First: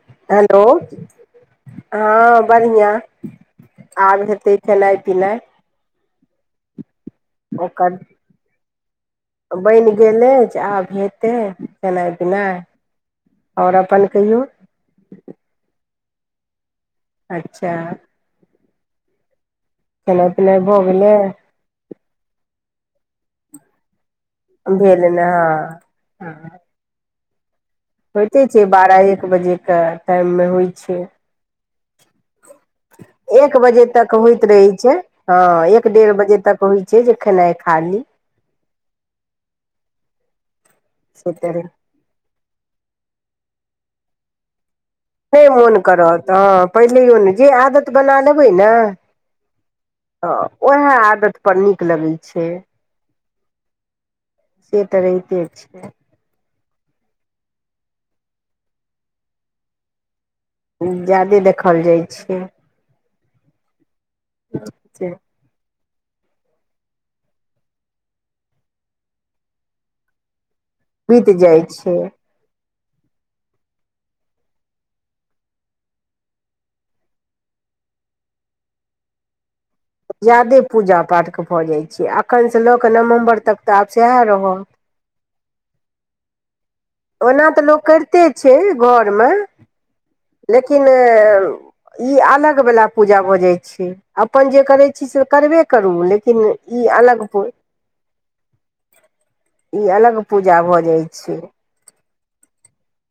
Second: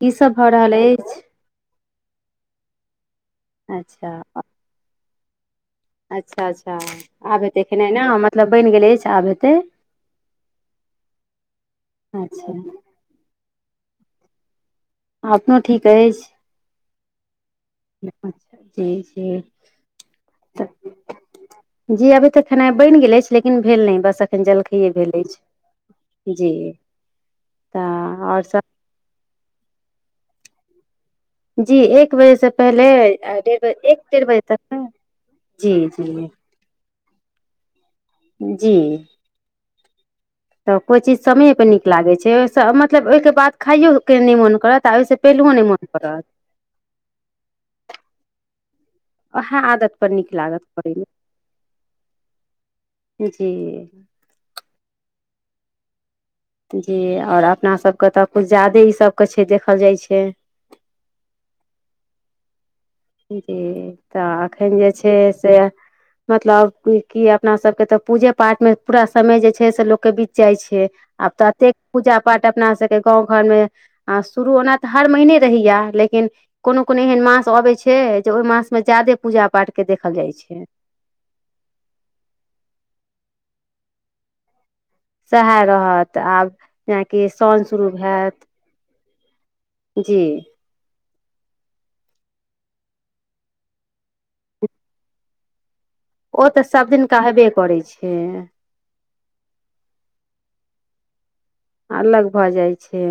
की सब भऽ हेलो रहल अछि हँ बढ़ियाँ आब अच्छा हेतै खेनाइ पिनाइ। अच्छा अच्छा आब हेतै खेनाइ ओकर न मतलब बनि गेल अछि आब हेत। बनि गेल अछि आब हेतै खेनाइ अच्छा पिनाइ। आओर अपन कहियौ। अपनो ठीक अछि। अच्छा एखन ठीक छै [unintelligible] खनाइ पिनाइ भऽ गेलै। जी अभी तऽ खेनाइ बनि गेल अछि लेकिन भेल नहि बस अख जलखेये भेल भेले ने छै हँ जी हँ, तऽ आओर होइते छै सब बारह एक बजेके टाइममे होइ छै जी एक बजेसँ पहिले एक डेढ़ बजे तक डेढ़ बजे होइत रहय ने छै ह जी एक डेढ़ जी बजे तक होइ छै जे खेनाइ खाली जी तऽ कोइ चीज से समय पर तरह नीक लागै छै ओसँ मतलब ओहिके बाद खाइयो के नहि मोन करत आ ओहिस नहि मोन करत ह पहिले ने जे आदत बना लेबै ने उएह आदत पर ह नीक लागत उएह करैमे आदतपर नीक लगै छै जी से तऽ रहिते छै जी आओर अपनासभके तऽ किछु ज्यादे ईसभके छै देखल जाय छै ज्यादे देखल जाय छै जी तऽ अखन जे छै से मतलब कि अपना सबके तऽ पूजे पाठ मे पूरा समय जे छै से लोक के बीत जाइ छै बीत आब तऽ जाइ ततेक छै पूजा पाठ अपना सबके गाँव घरमे आ शुरू ओना तऽ हर महीने रहय ये लेकिन कोनो कोनो एहन मास अबै छै छै जे ओहि मासमे ज्यादे पूजा पाठ जादे पूजा पाठके भऽ जाइ छैै अखनसँ लऽ कऽ नवम्बर तक तऽ आब सएह रहत सएहे ऽ रहत आब जेनाकि ओना साउन तऽ लोक शुरू करिते हैत छै घरमे जी लेकिन एं ई अलग बला पूजा भऽ जाय छै अपन जे करय छी से करबे करू लेकिन ओ तऽ ई सभ दिन का अलग हेबे करै छै इ अलग पूजा भऽ जाइ छै अलग भऽ जाय छै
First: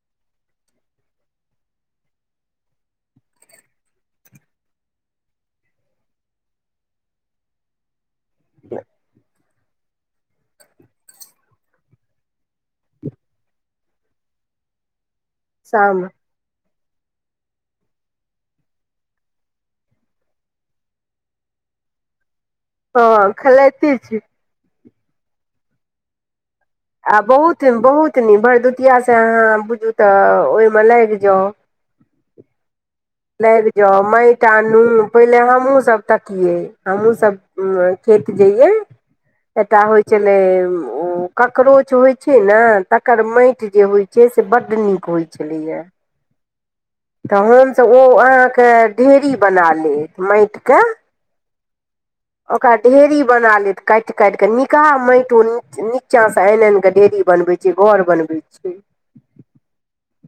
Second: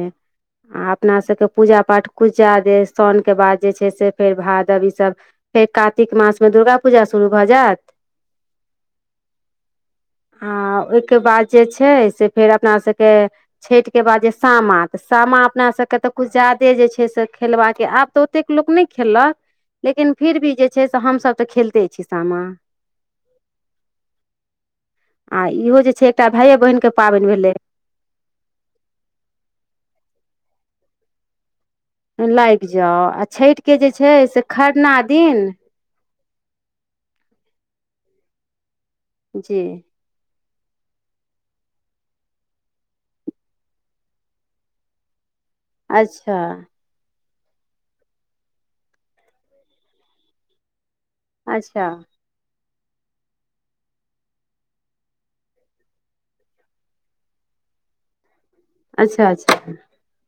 आ अपना सभके पूजा पाठ कुछ ज्यादे साउन के बाद जे छै से फेर भादव ईसभ फेर कातिक मासमे दुर्गा पूजा शुरू भऽ जैत [unintelligible] आ ओहिके बाद जे छै से फेर अपना सभके छैठ के बाद जे सामा तऽ सामा अपना सबके शाम तऽ कुछ जाद से छै से खेलबाके आब तऽ ओतेक लोक नहि खेललक लेकिन फिर भी जे छै से हमसभ तऽ खेलते छी सामा ह खेलाइते छी आ इहो जे छै एकटा भायै बहिनक के आ बहुत बहुत नीक भरदुतिया से अहाँ बुझू तऽ ओहिमे लाइग जाउ लागि जाउ लागि छठिके जे जाउ छै से माइट आनू खरना पहिले दिन हमहुँ सब तकिये हमहुँ सब खेत जइये जी एटा हो चलो ककरोच होइ छै न तकर मइट जे होइ जे से बड नीक होइ छलैया अच्छा तऽ हमसब त ओ अहाँके ढेरी बना लेत माइट के अच्छा ओकरा ढेरी बना लेत काइट काइट के निकहा माइट ओ नीचां से आनि आनि के ढेरी बनबै छै जे घर बनबै छै अच्छा अच्छा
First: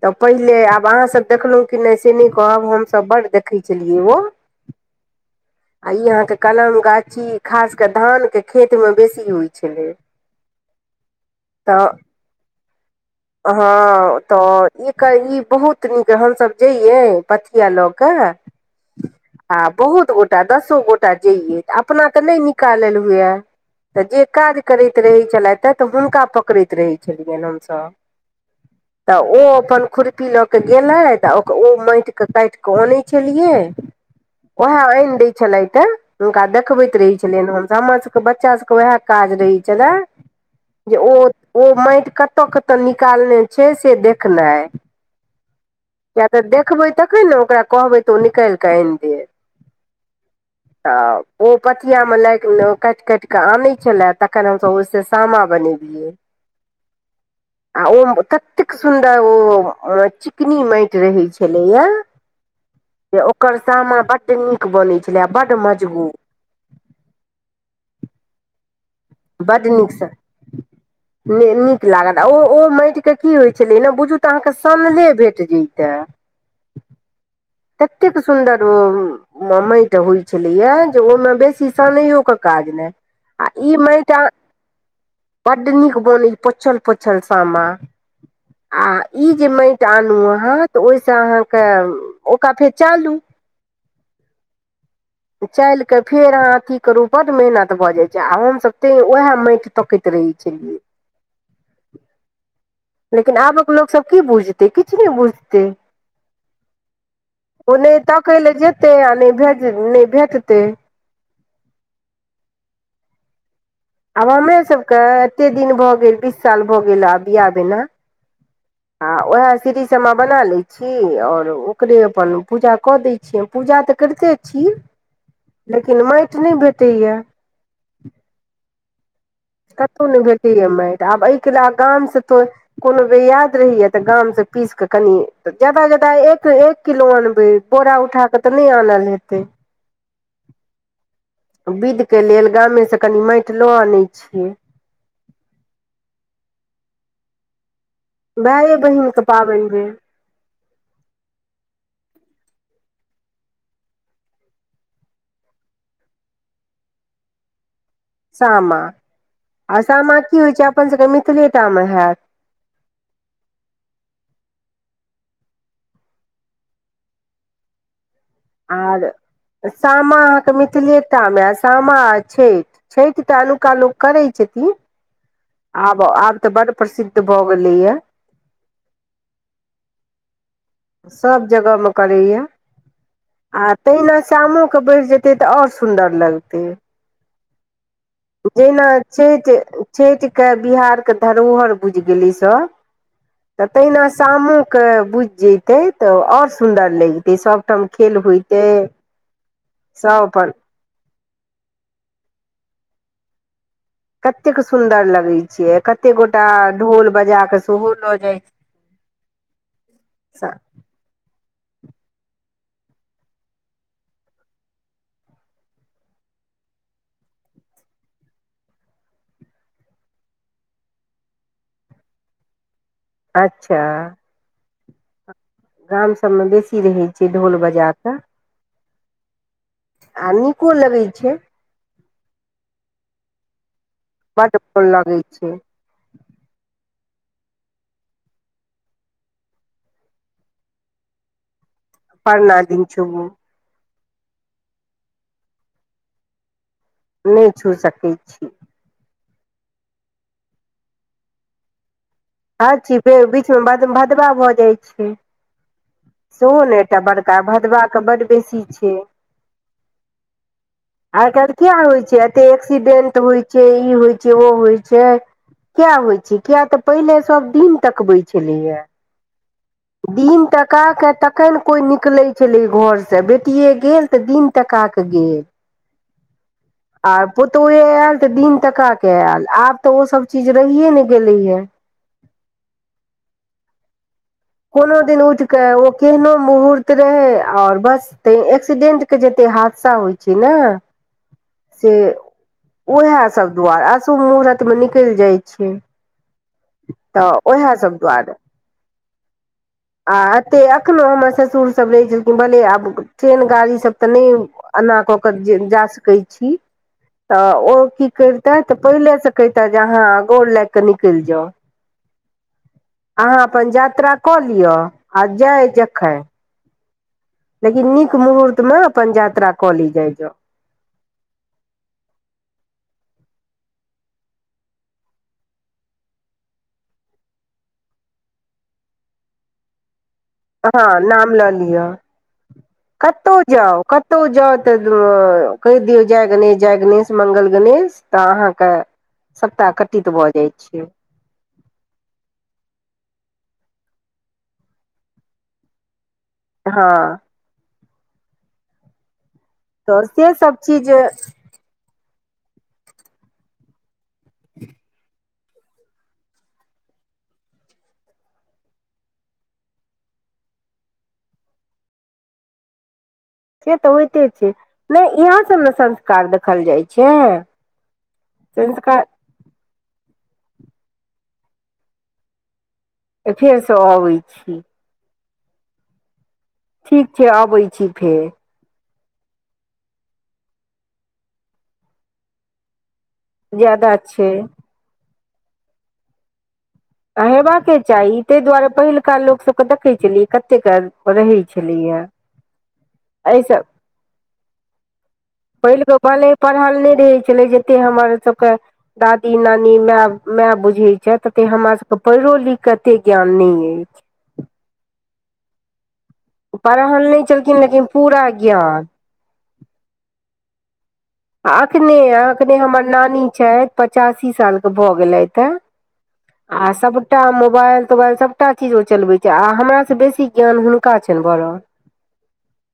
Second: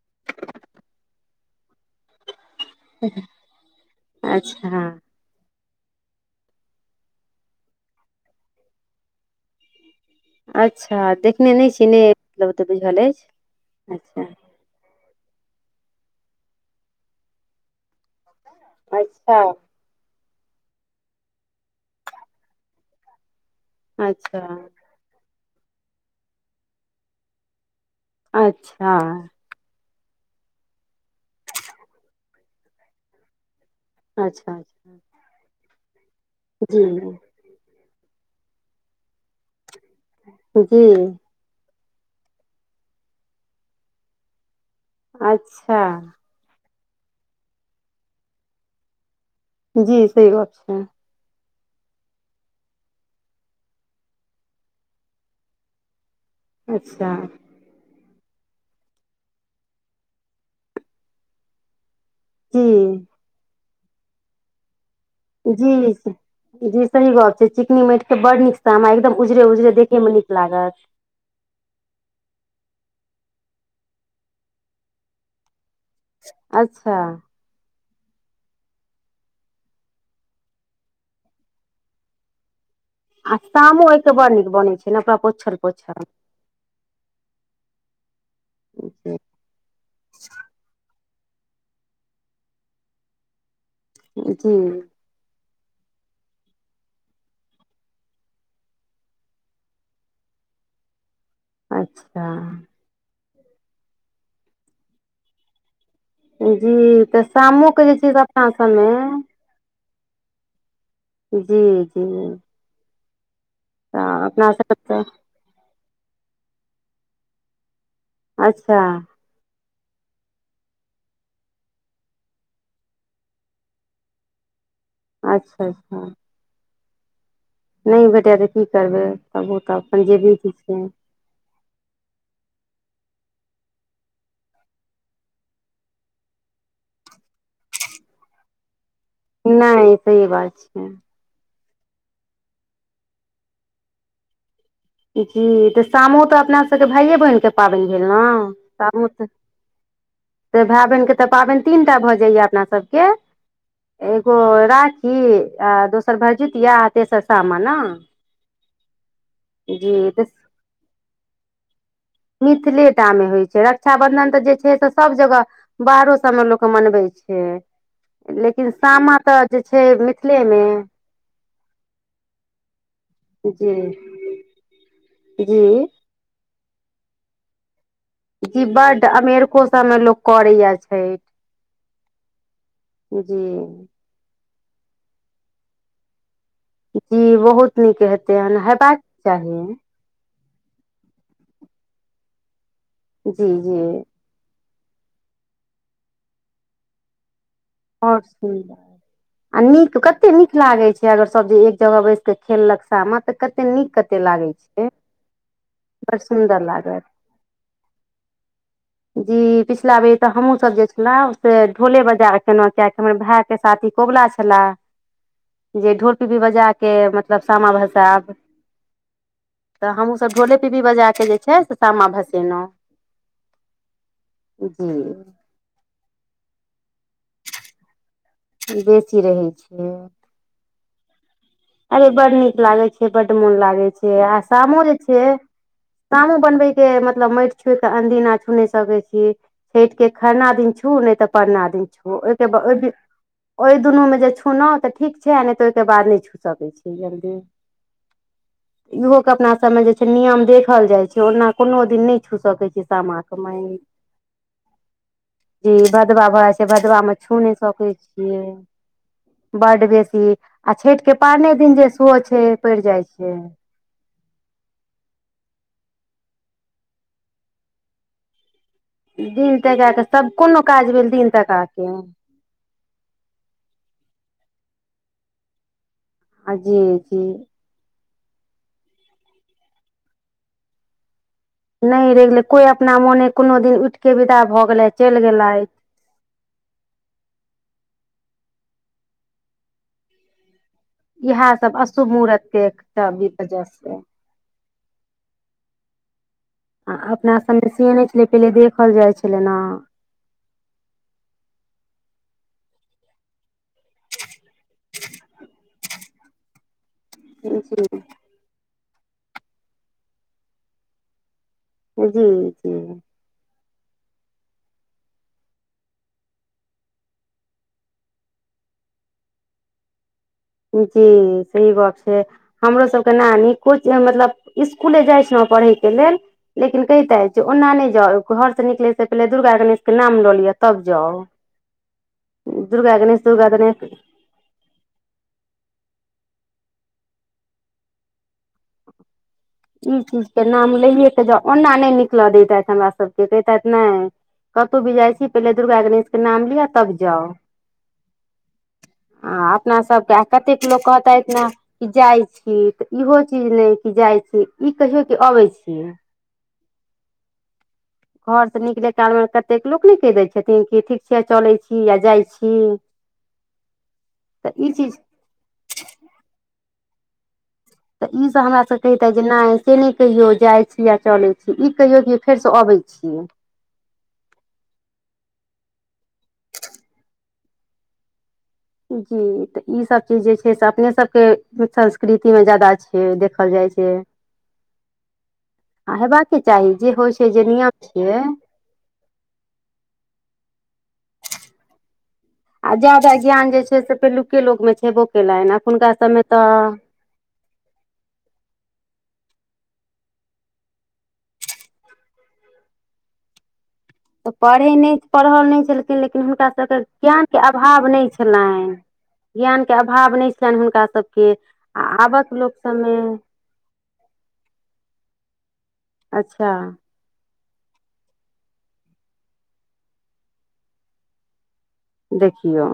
तऽ पहिले आब अहाँ सब देखलौं कि नहि से नहि कहब हमसब बड्ड देखै छेलियै ओ। अच्छा आ ई अहाँके कलम गाछी खास कऽ धान के खेत मे बेसी होइ छेलै। अच्छा देखने नहि छी नै मतलब ओते बुझल अछि। हँ तऽ ई कर ई बहुत नीक हमसभ जइयै पथिया लऽ कऽ अच्छा आ बहुत गोटा दसो गोटा जइयै अपना तऽ नै निकालल हुए तऽ जे अच्छा काज करैत रहै छलै तऽ हुनका पकड़ैत रहैत छेलियनि हमसभ [inaudible] अच्छा तऽ ओ अपन खुरपी लऽ गेलै त ओ माटि कऽ काइट क अनै छलियै अच्छा अच्छा ओएह आँइन [inaudible] छले [unintelligible] ते हुनका जी देखबैत रहे छेलियैन हम हमर सबके बच्चा सबके उएह काज रहे छले जी जे ओ ओ माइट कत कत निकालने छै से देखनाइ अच्छा किया तऽ देखबैय तखने ओकरा कहबै तऽ ओ निकालि कऽ आनि देत जी सही गप्प छै तऽ ओ पथिआमे काटि काटि कऽ आनै छलै तखन हम सभ ओहिसँ सामा बनेलियै अच्छा आ ओ कततेक सुन्दर ओ चिकनी माटि रहै छलैया हू जे ओकर सामा बड्ड नीक बनै छलै आ बड्ड जी मजबूत जी सही गप छै चिकनी मैंट के बड़ नीक सामा एकदम उजरे बड्ड उजरे नीक सँ देखयमे लागत नीक लागत आ ओ ओ माटिक के की होइ छलै ने बुझू तऽ अहाँके समाने भेट जैइता अच्छा केतेक सुन्दर ओ माटि होइ छलैय जे ओहि मे बेसी सानयो के काज नय आ सामो [unintelligible] बनैत छै ने ओकरा पोछल बड्ड नीक पोछल बोनी पोछल पोछल सामा आ ई माटि आनू अहाँ तऽ ओहिसँ अहाँके ओकरा फेर चालू जी चालि कऽ फेर अहाँ अथी करू बड्ड मेहनत भऽ जाइ छै आ हम सभ ते उएह माटि तकैत रहै छलियै अच्छा लेकिन आबक लोक सभ की बुझतै किछ नैय बुझतै जी तऽ ओ शामोके जे नय छै से तकय अपना लऽ जेतै आ सबमे नय भेज नहि भेटतै जी जी तऽ आब अपना हमरे सभ सबके के एते दिन भऽ गेल बीस साल भऽ गेल आब बियाह भेला अच्छा आ ओहे सीढ़ीशमा बना लय छी और ओकरे अपन पूजा कदय पूजा तऽ करिते छी अच्छा लेकिन मैयट नय भेटय या नय भेटय या तऽ की करबै तब ओ तऽ अपन कताे नय जेबी की भेटैया छै मैट आब एय के ले गाम सँ ते कोनो बेर याद रहय तऽ गामसँ पीस कऽ कनि जायदा जायदा एक ए एक किलो अनबै बोरा उठााक तऽ नय आनल हेते नय सही बात छैै विध के लेल गामे से कनी मैट लो आनय छियै जी त शामो तऽ अपना सब के भाईये बहिन के पाबैन भेल न भाये बहिनके पाबनि भेल भाय बहिन के तऽ पाबैन तीन टा भऽ जाइ या अपना सभ के एगो राखी आ दोसर भरजूतिया आ तेसर सामा ना सामा आ सामा तऽ की होय छै अपन सभ के मिथिले टा मे हैत। मिथिले टा मे होइ छै रक्षाबन्धन तऽ जे छै से सभ जगह। बाहरो सब मे लोक मनबै छै लेकिन आर सामा त सामा अहाँ के मिथिले टा मे या सामा आ छै छैठ तऽ अनुका जी लोक करै छथिन जी आब आब तऽ बड प्रसिद्ध भऽ गेलय या जी बड अमेरिको सब मे लोक करय एछ सभ जगह मे करै या आ जी तेहि मे शामो के बैठ जेतै तऽ आओर सुन्दर लगतै जी बहुत नीक हेते जेहिना छै जे छैठ के बिहार के धरोहर बुझि गेलै ई सब जी तऽ जी तहिना सामोक बुझ जेतै तऽ आओर सुन्दर लेगतै सभठाम खेल ओर होइतै सुन्दर नीक सभ कते अपन नीक लागे छै अगर जे एक जगह बैस के खेलक सामा तऽ कते नीक लागै कतेक छै सुन्दर लगै छियै कतेक बड़ गोटा सुन्दर लागत ढोल बजा कऽ सेहो लऽ जाइ छै जी पिछिला बेर तऽ हमहूँ सब गेल छलहुँ से ढोले बाजा कऽ केना कियाक हमर भाय के साथी कोबला छैला जे पिपही बजा के मतलब सामा भसाब तऽ हमहूँसभ ढोले पीपही बजाके जे छै से सामा भसेलहुँ अच्छा जी गाम सभमे बेसी रहै छै ढोल बजा कऽ बेसी रहै छियै आ नीको लगै छै। अरे बड नीक लागे छै बड मोन लागे छै आ बड्ड शामो मोन जे लगै छै। शामो बनबै के मतलब मइट छोइ के अदीना छुने सकै छी छैठ के खरना दिन छु नहि तऽ परना दिन छु ओहिके परना बाद दिन छुबू ओहि ओइ दुनू मे जे छूलो त ठीक छै नइ तऽ ओहि के बाद नहि छू सकै छी जल्दी नहि छू सकै छी। इहो के अपना सब जे छै नियम देखल जाय छै ओना कोनो दिन नहि छू सकैत हर छी चीज बे सामा के बीच माइन मे भदवा भऽ जाइ छै जी भदवा भऽ जाइ सेहो छै ने एकटा भदवामे बड़का छू नहि सकै भदवाके बड्ड छियै बेसी छै बड बेसी आ छैठ के आय काइल पारने किया दिन जे होय सेहो छै एते पड़ि जाइ एक्सीडेंट होय छै इ होय छै सेहो होइ छै किया होइ छै किया तऽ पहिले सब दिन तकबै छलैया दिन तका के सब दिन कोनो तका काज भेल कऽ दिन तखैन तका कोइ के निकलै छलै घर स बेटिये गेल तऽ दिन तका कऽ गेल आ जी आ जी पु [unintelligible] तोय आएल तऽ दिन तका के एल आब तऽ ओ सब चीज रहियै ने गेलेयै या नहि रहि गेले कोई अपना मोने कोनो दिन उठिक के बिदा कोनो दिन उठि के ओ केहनो मुहूर्त रहै आओर बस तऽ एक्सीडेंट के जतेक हादसा होइ छै ने इएह सब से अशुभ मुहूर्त के एकटा उएह सब वजह दुआर से अशुभ मुहूर्तमे निकैल जाइ छै आ तऽ अपना सभमे उएह से सब नय छलै दुआरे पहिले देखल जाइ छेलै नऽ आ अते एखनो हमर ससुरसभ रहै छलखिन भले आब ट्रेन गाड़ीसभ तऽ नहि एना कऽ कऽ जे जा सकैत छी तऽ ओ जी की केर तें तऽ पहिले से कहितै जे अहाँ गोर लैग क निकलि जाउ जी जी अहाँ अपन यात्रा कऽ लिअ आ जाय जखन लेकिन नीक मुहूर्त मे अपन यात्रा कऽ लैय जाय जाउ जी सही गप छै हमरोसभके नानी कुछ मतलब इसकुले जाइ छलहुँ पढ़यके लेल लेकिन कहितैत जे ओना नहि जाउ घरसँ निकले से पहिले दुर्गा गणेश के नाम लऽ लियऽ हाँ नाम लऽ लिअ दुर्गा गणेश कतहु दुर्गा गणेश जाउ कत कतो जाउ तऽ कहि दियौ जय गणेश जय गणेश मंगल गणेश तऽ अहाँके सपटा ई कटित भऽ चीजके जाइ नाम छै लैये ओना नहि निकल देतैथ हमरा सबके कहितैथ नै कतहु भी जाय छी पहिले दुर्गा गणेश के नाम लि तब हँ जाउ हाँ आब अपना तऽ सब के आ से सब कतेक लोग चीज से कहत ने कि जाय छी त इहो चीज ने कि जाय छी इ कहियो की अबै छियै। घर से निकले काल मे कतेक लोक ने कहि दय छथिन कि ठीक छैय चलै छी या जाय छी। [inaudible] से तऽ होइते तऽ छैय ई चीज नहि इएहा सब ने संस्कार देखल जाइ छैय। तऽ इसभ हमरा स कहतैथ जे नहि से नहि कहियो जाय छी या चले छी इ कहियो की फेर से आबै छी फेर स अबै छी। ठीक छैय अबै छी फेर। जी तऽ ई सब चीज जे छैय से अपने सबके संस्कृतिमे जादा छैय देख ज्यादा छैय। आ हेबाके चाही जे होइ आ छै जे हेबाक नियम चाही छियै ताहि दुआरे पहिल का लोक सबके देखै छलियै कते काल रहै छलैया आ जादा ज्ञान जे छैय से पहिलुके लोग में छेबो केलाइन अखुनका सबमे तऽ [unintelligible] जते हमर सबके दादी नानी माय माय बुझे छैय तते हमरा सब त पढ़ो लिख के एते ज्ञान नहि अछि तऽ पढ़ै नहि पढ़ल नहि छल लेकिन हुनका सभके पढ़ल नहि ज्ञानके छलखिन अभाव लेकिन नहि पूरा छलनि। ज्ञान ज्ञान के अभाव नहि छलनि हुनका सभके आ एखने एखने हमर नानी छथि पचासी सालके भऽ गेलथि हेँ अच्छा सभटा मोबाइल तोबाइल सभटा चीज ओ चलबैत छैय आ हमरा सँ बेसी ज्ञान हुनका छनि भरल देखियौ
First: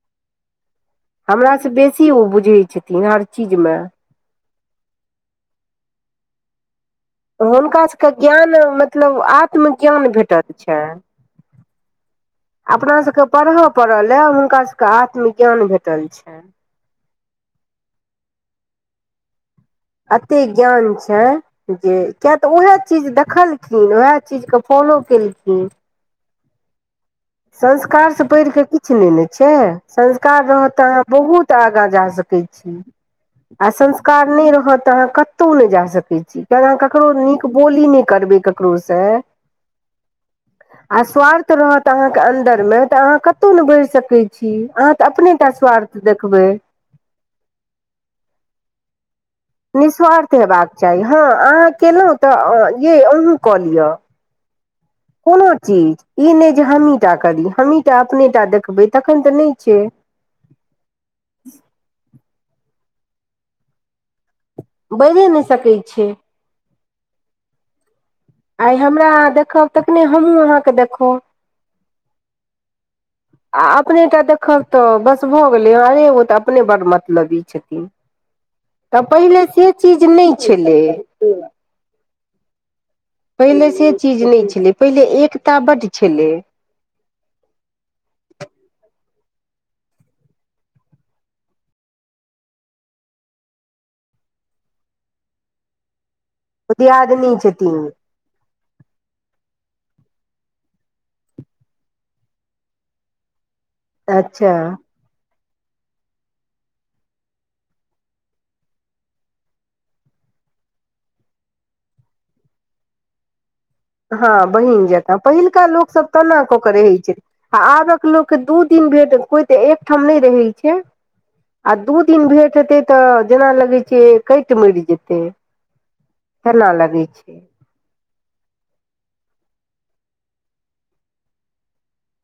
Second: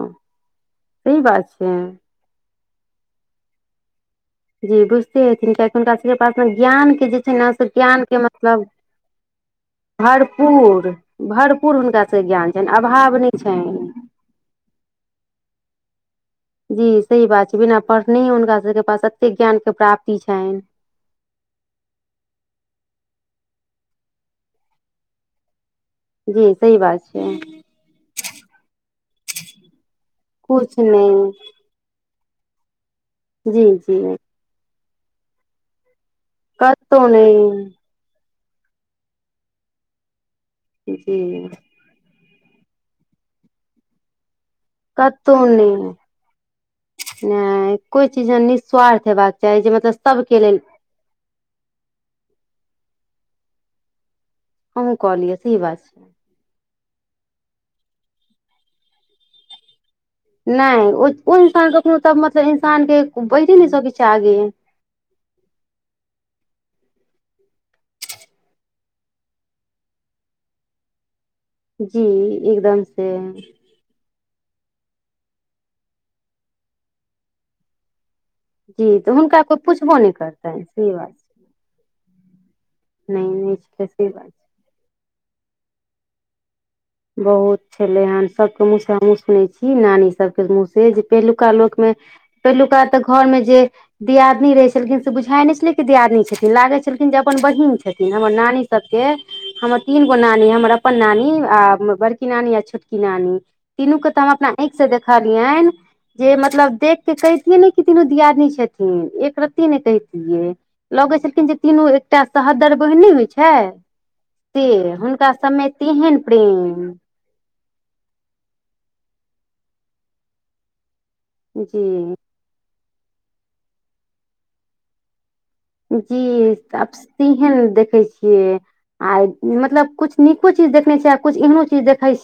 सही बात हमरा से छै बेसी ओ बुझै छथिन हर चीज मे जी बुझते हेथिन कुनका सब पासना ज्ञान के जे छै ने से हुनका ज्ञान सभके के ज्ञान मतलब मतलब आत्मज्ञान भेटल भरपूर छनि भरपूर हुनका से ज्ञान छैय अपना सभके पढ़य पड़लए हुनका सभके आत्मज्ञान भेटल छनि जी सही बात छैय बिना पढ़ने ह हनका सबके पास ज्ञान के प्राप्त अते ज्ञान छैय जे किया तऽ उएह चीज देखलखिन ओएह चीज के फॉलो केलखिन जी सही बात छै संस्कारसँ बैढ़ कऽ किछु नहि ने छैय संस्कार रहत कुछ तऽ अहाँ नहि बहुत आगाँ जा सकै छी लय जी आ जी संस्कार नहि रहत तऽ अहाँ कतौं जा सकै छीय किय अहाँ ककरो नीक बोली नहि करबे ककरो स आ जी स्वार्थ रहत तऽ अहाँके अन्दरमे तऽ अहाँ कतहु नहि बढ़ सकै छीय अहाँ तऽ कतहु अपनेटा नहि स्वार्थ देखबै नहि कोइ चीज निःस्वार्थ हेबाक चाही जे मतलब निःस्वार्थ सभके लेल हेबाक चाही हँ अहाँ केलहुँ तऽ य अहूँ कऽ लिअ अहूँ कऽ लिअ कोनो सही बात चीज छै ई नहि जे हमहीं टा करी हमहीं टा अपने टा देखबै तखन तऽ नहि छैय नहि ओ इंसान कखनो त मतलब इंसान के बाजे नहि सकै छैय आगे बढ़ि नहि सकैत छैय आइ हमरा आहां देखब तखने हमहूँ अहाँके देखब जी एकदम से आ अपने टा देखब तऽ बस भऽ गेलै हरे ओ तऽ अपने बड़ मतलब इ छथिन जी तऽ हुनका पहिले कोइ से पुछबो चीज नहि करतनि छलै सही बात छै नहि नहि पहिले छै से सही चीज बात नहि छलै पहिले एकता बड छलै बहुत छलै हेन सभके मुँह से हमहूँ सुनै छी नानी सभके मुँह से जे पहिलुका लोकमे पहिलुका तऽ घर मे जे दियादनी रहे छलखिन से बुझााय नहि छलै दियादनी छथिन लागै छैन की अपन बहीन छथिन हमर नानी सबके हमर तीन गो नानी हमर अपन नानी आ बड़की नानी आ छोटकी नानी तीनूके तऽ हम अच्छा अपना आँखिसँ देखलियन जे मतलब देख के कहितियै ने जे तीनू दियादनी छथिन एक रत्ती ने कहितियै लगै छलखिन जे तीनू एकटा सहोदर बहिन नै होइछै हँ बहिन जेंका पहिलका लोक सब तेहन तना करे क प्रेम रहै छै आबक लोकके दू दिन भैर देखबै तऽ एकठम नहि रहै छै आ दू जी दिन भेट हेतै तऽ जेना लगै छै केट मेर जेतै जी तेना अब लगै छै सेहेन देखै छियै आब मतलब कुछ नीको चीज देखने छियै आ कुछ एहनो चीज देखैय छी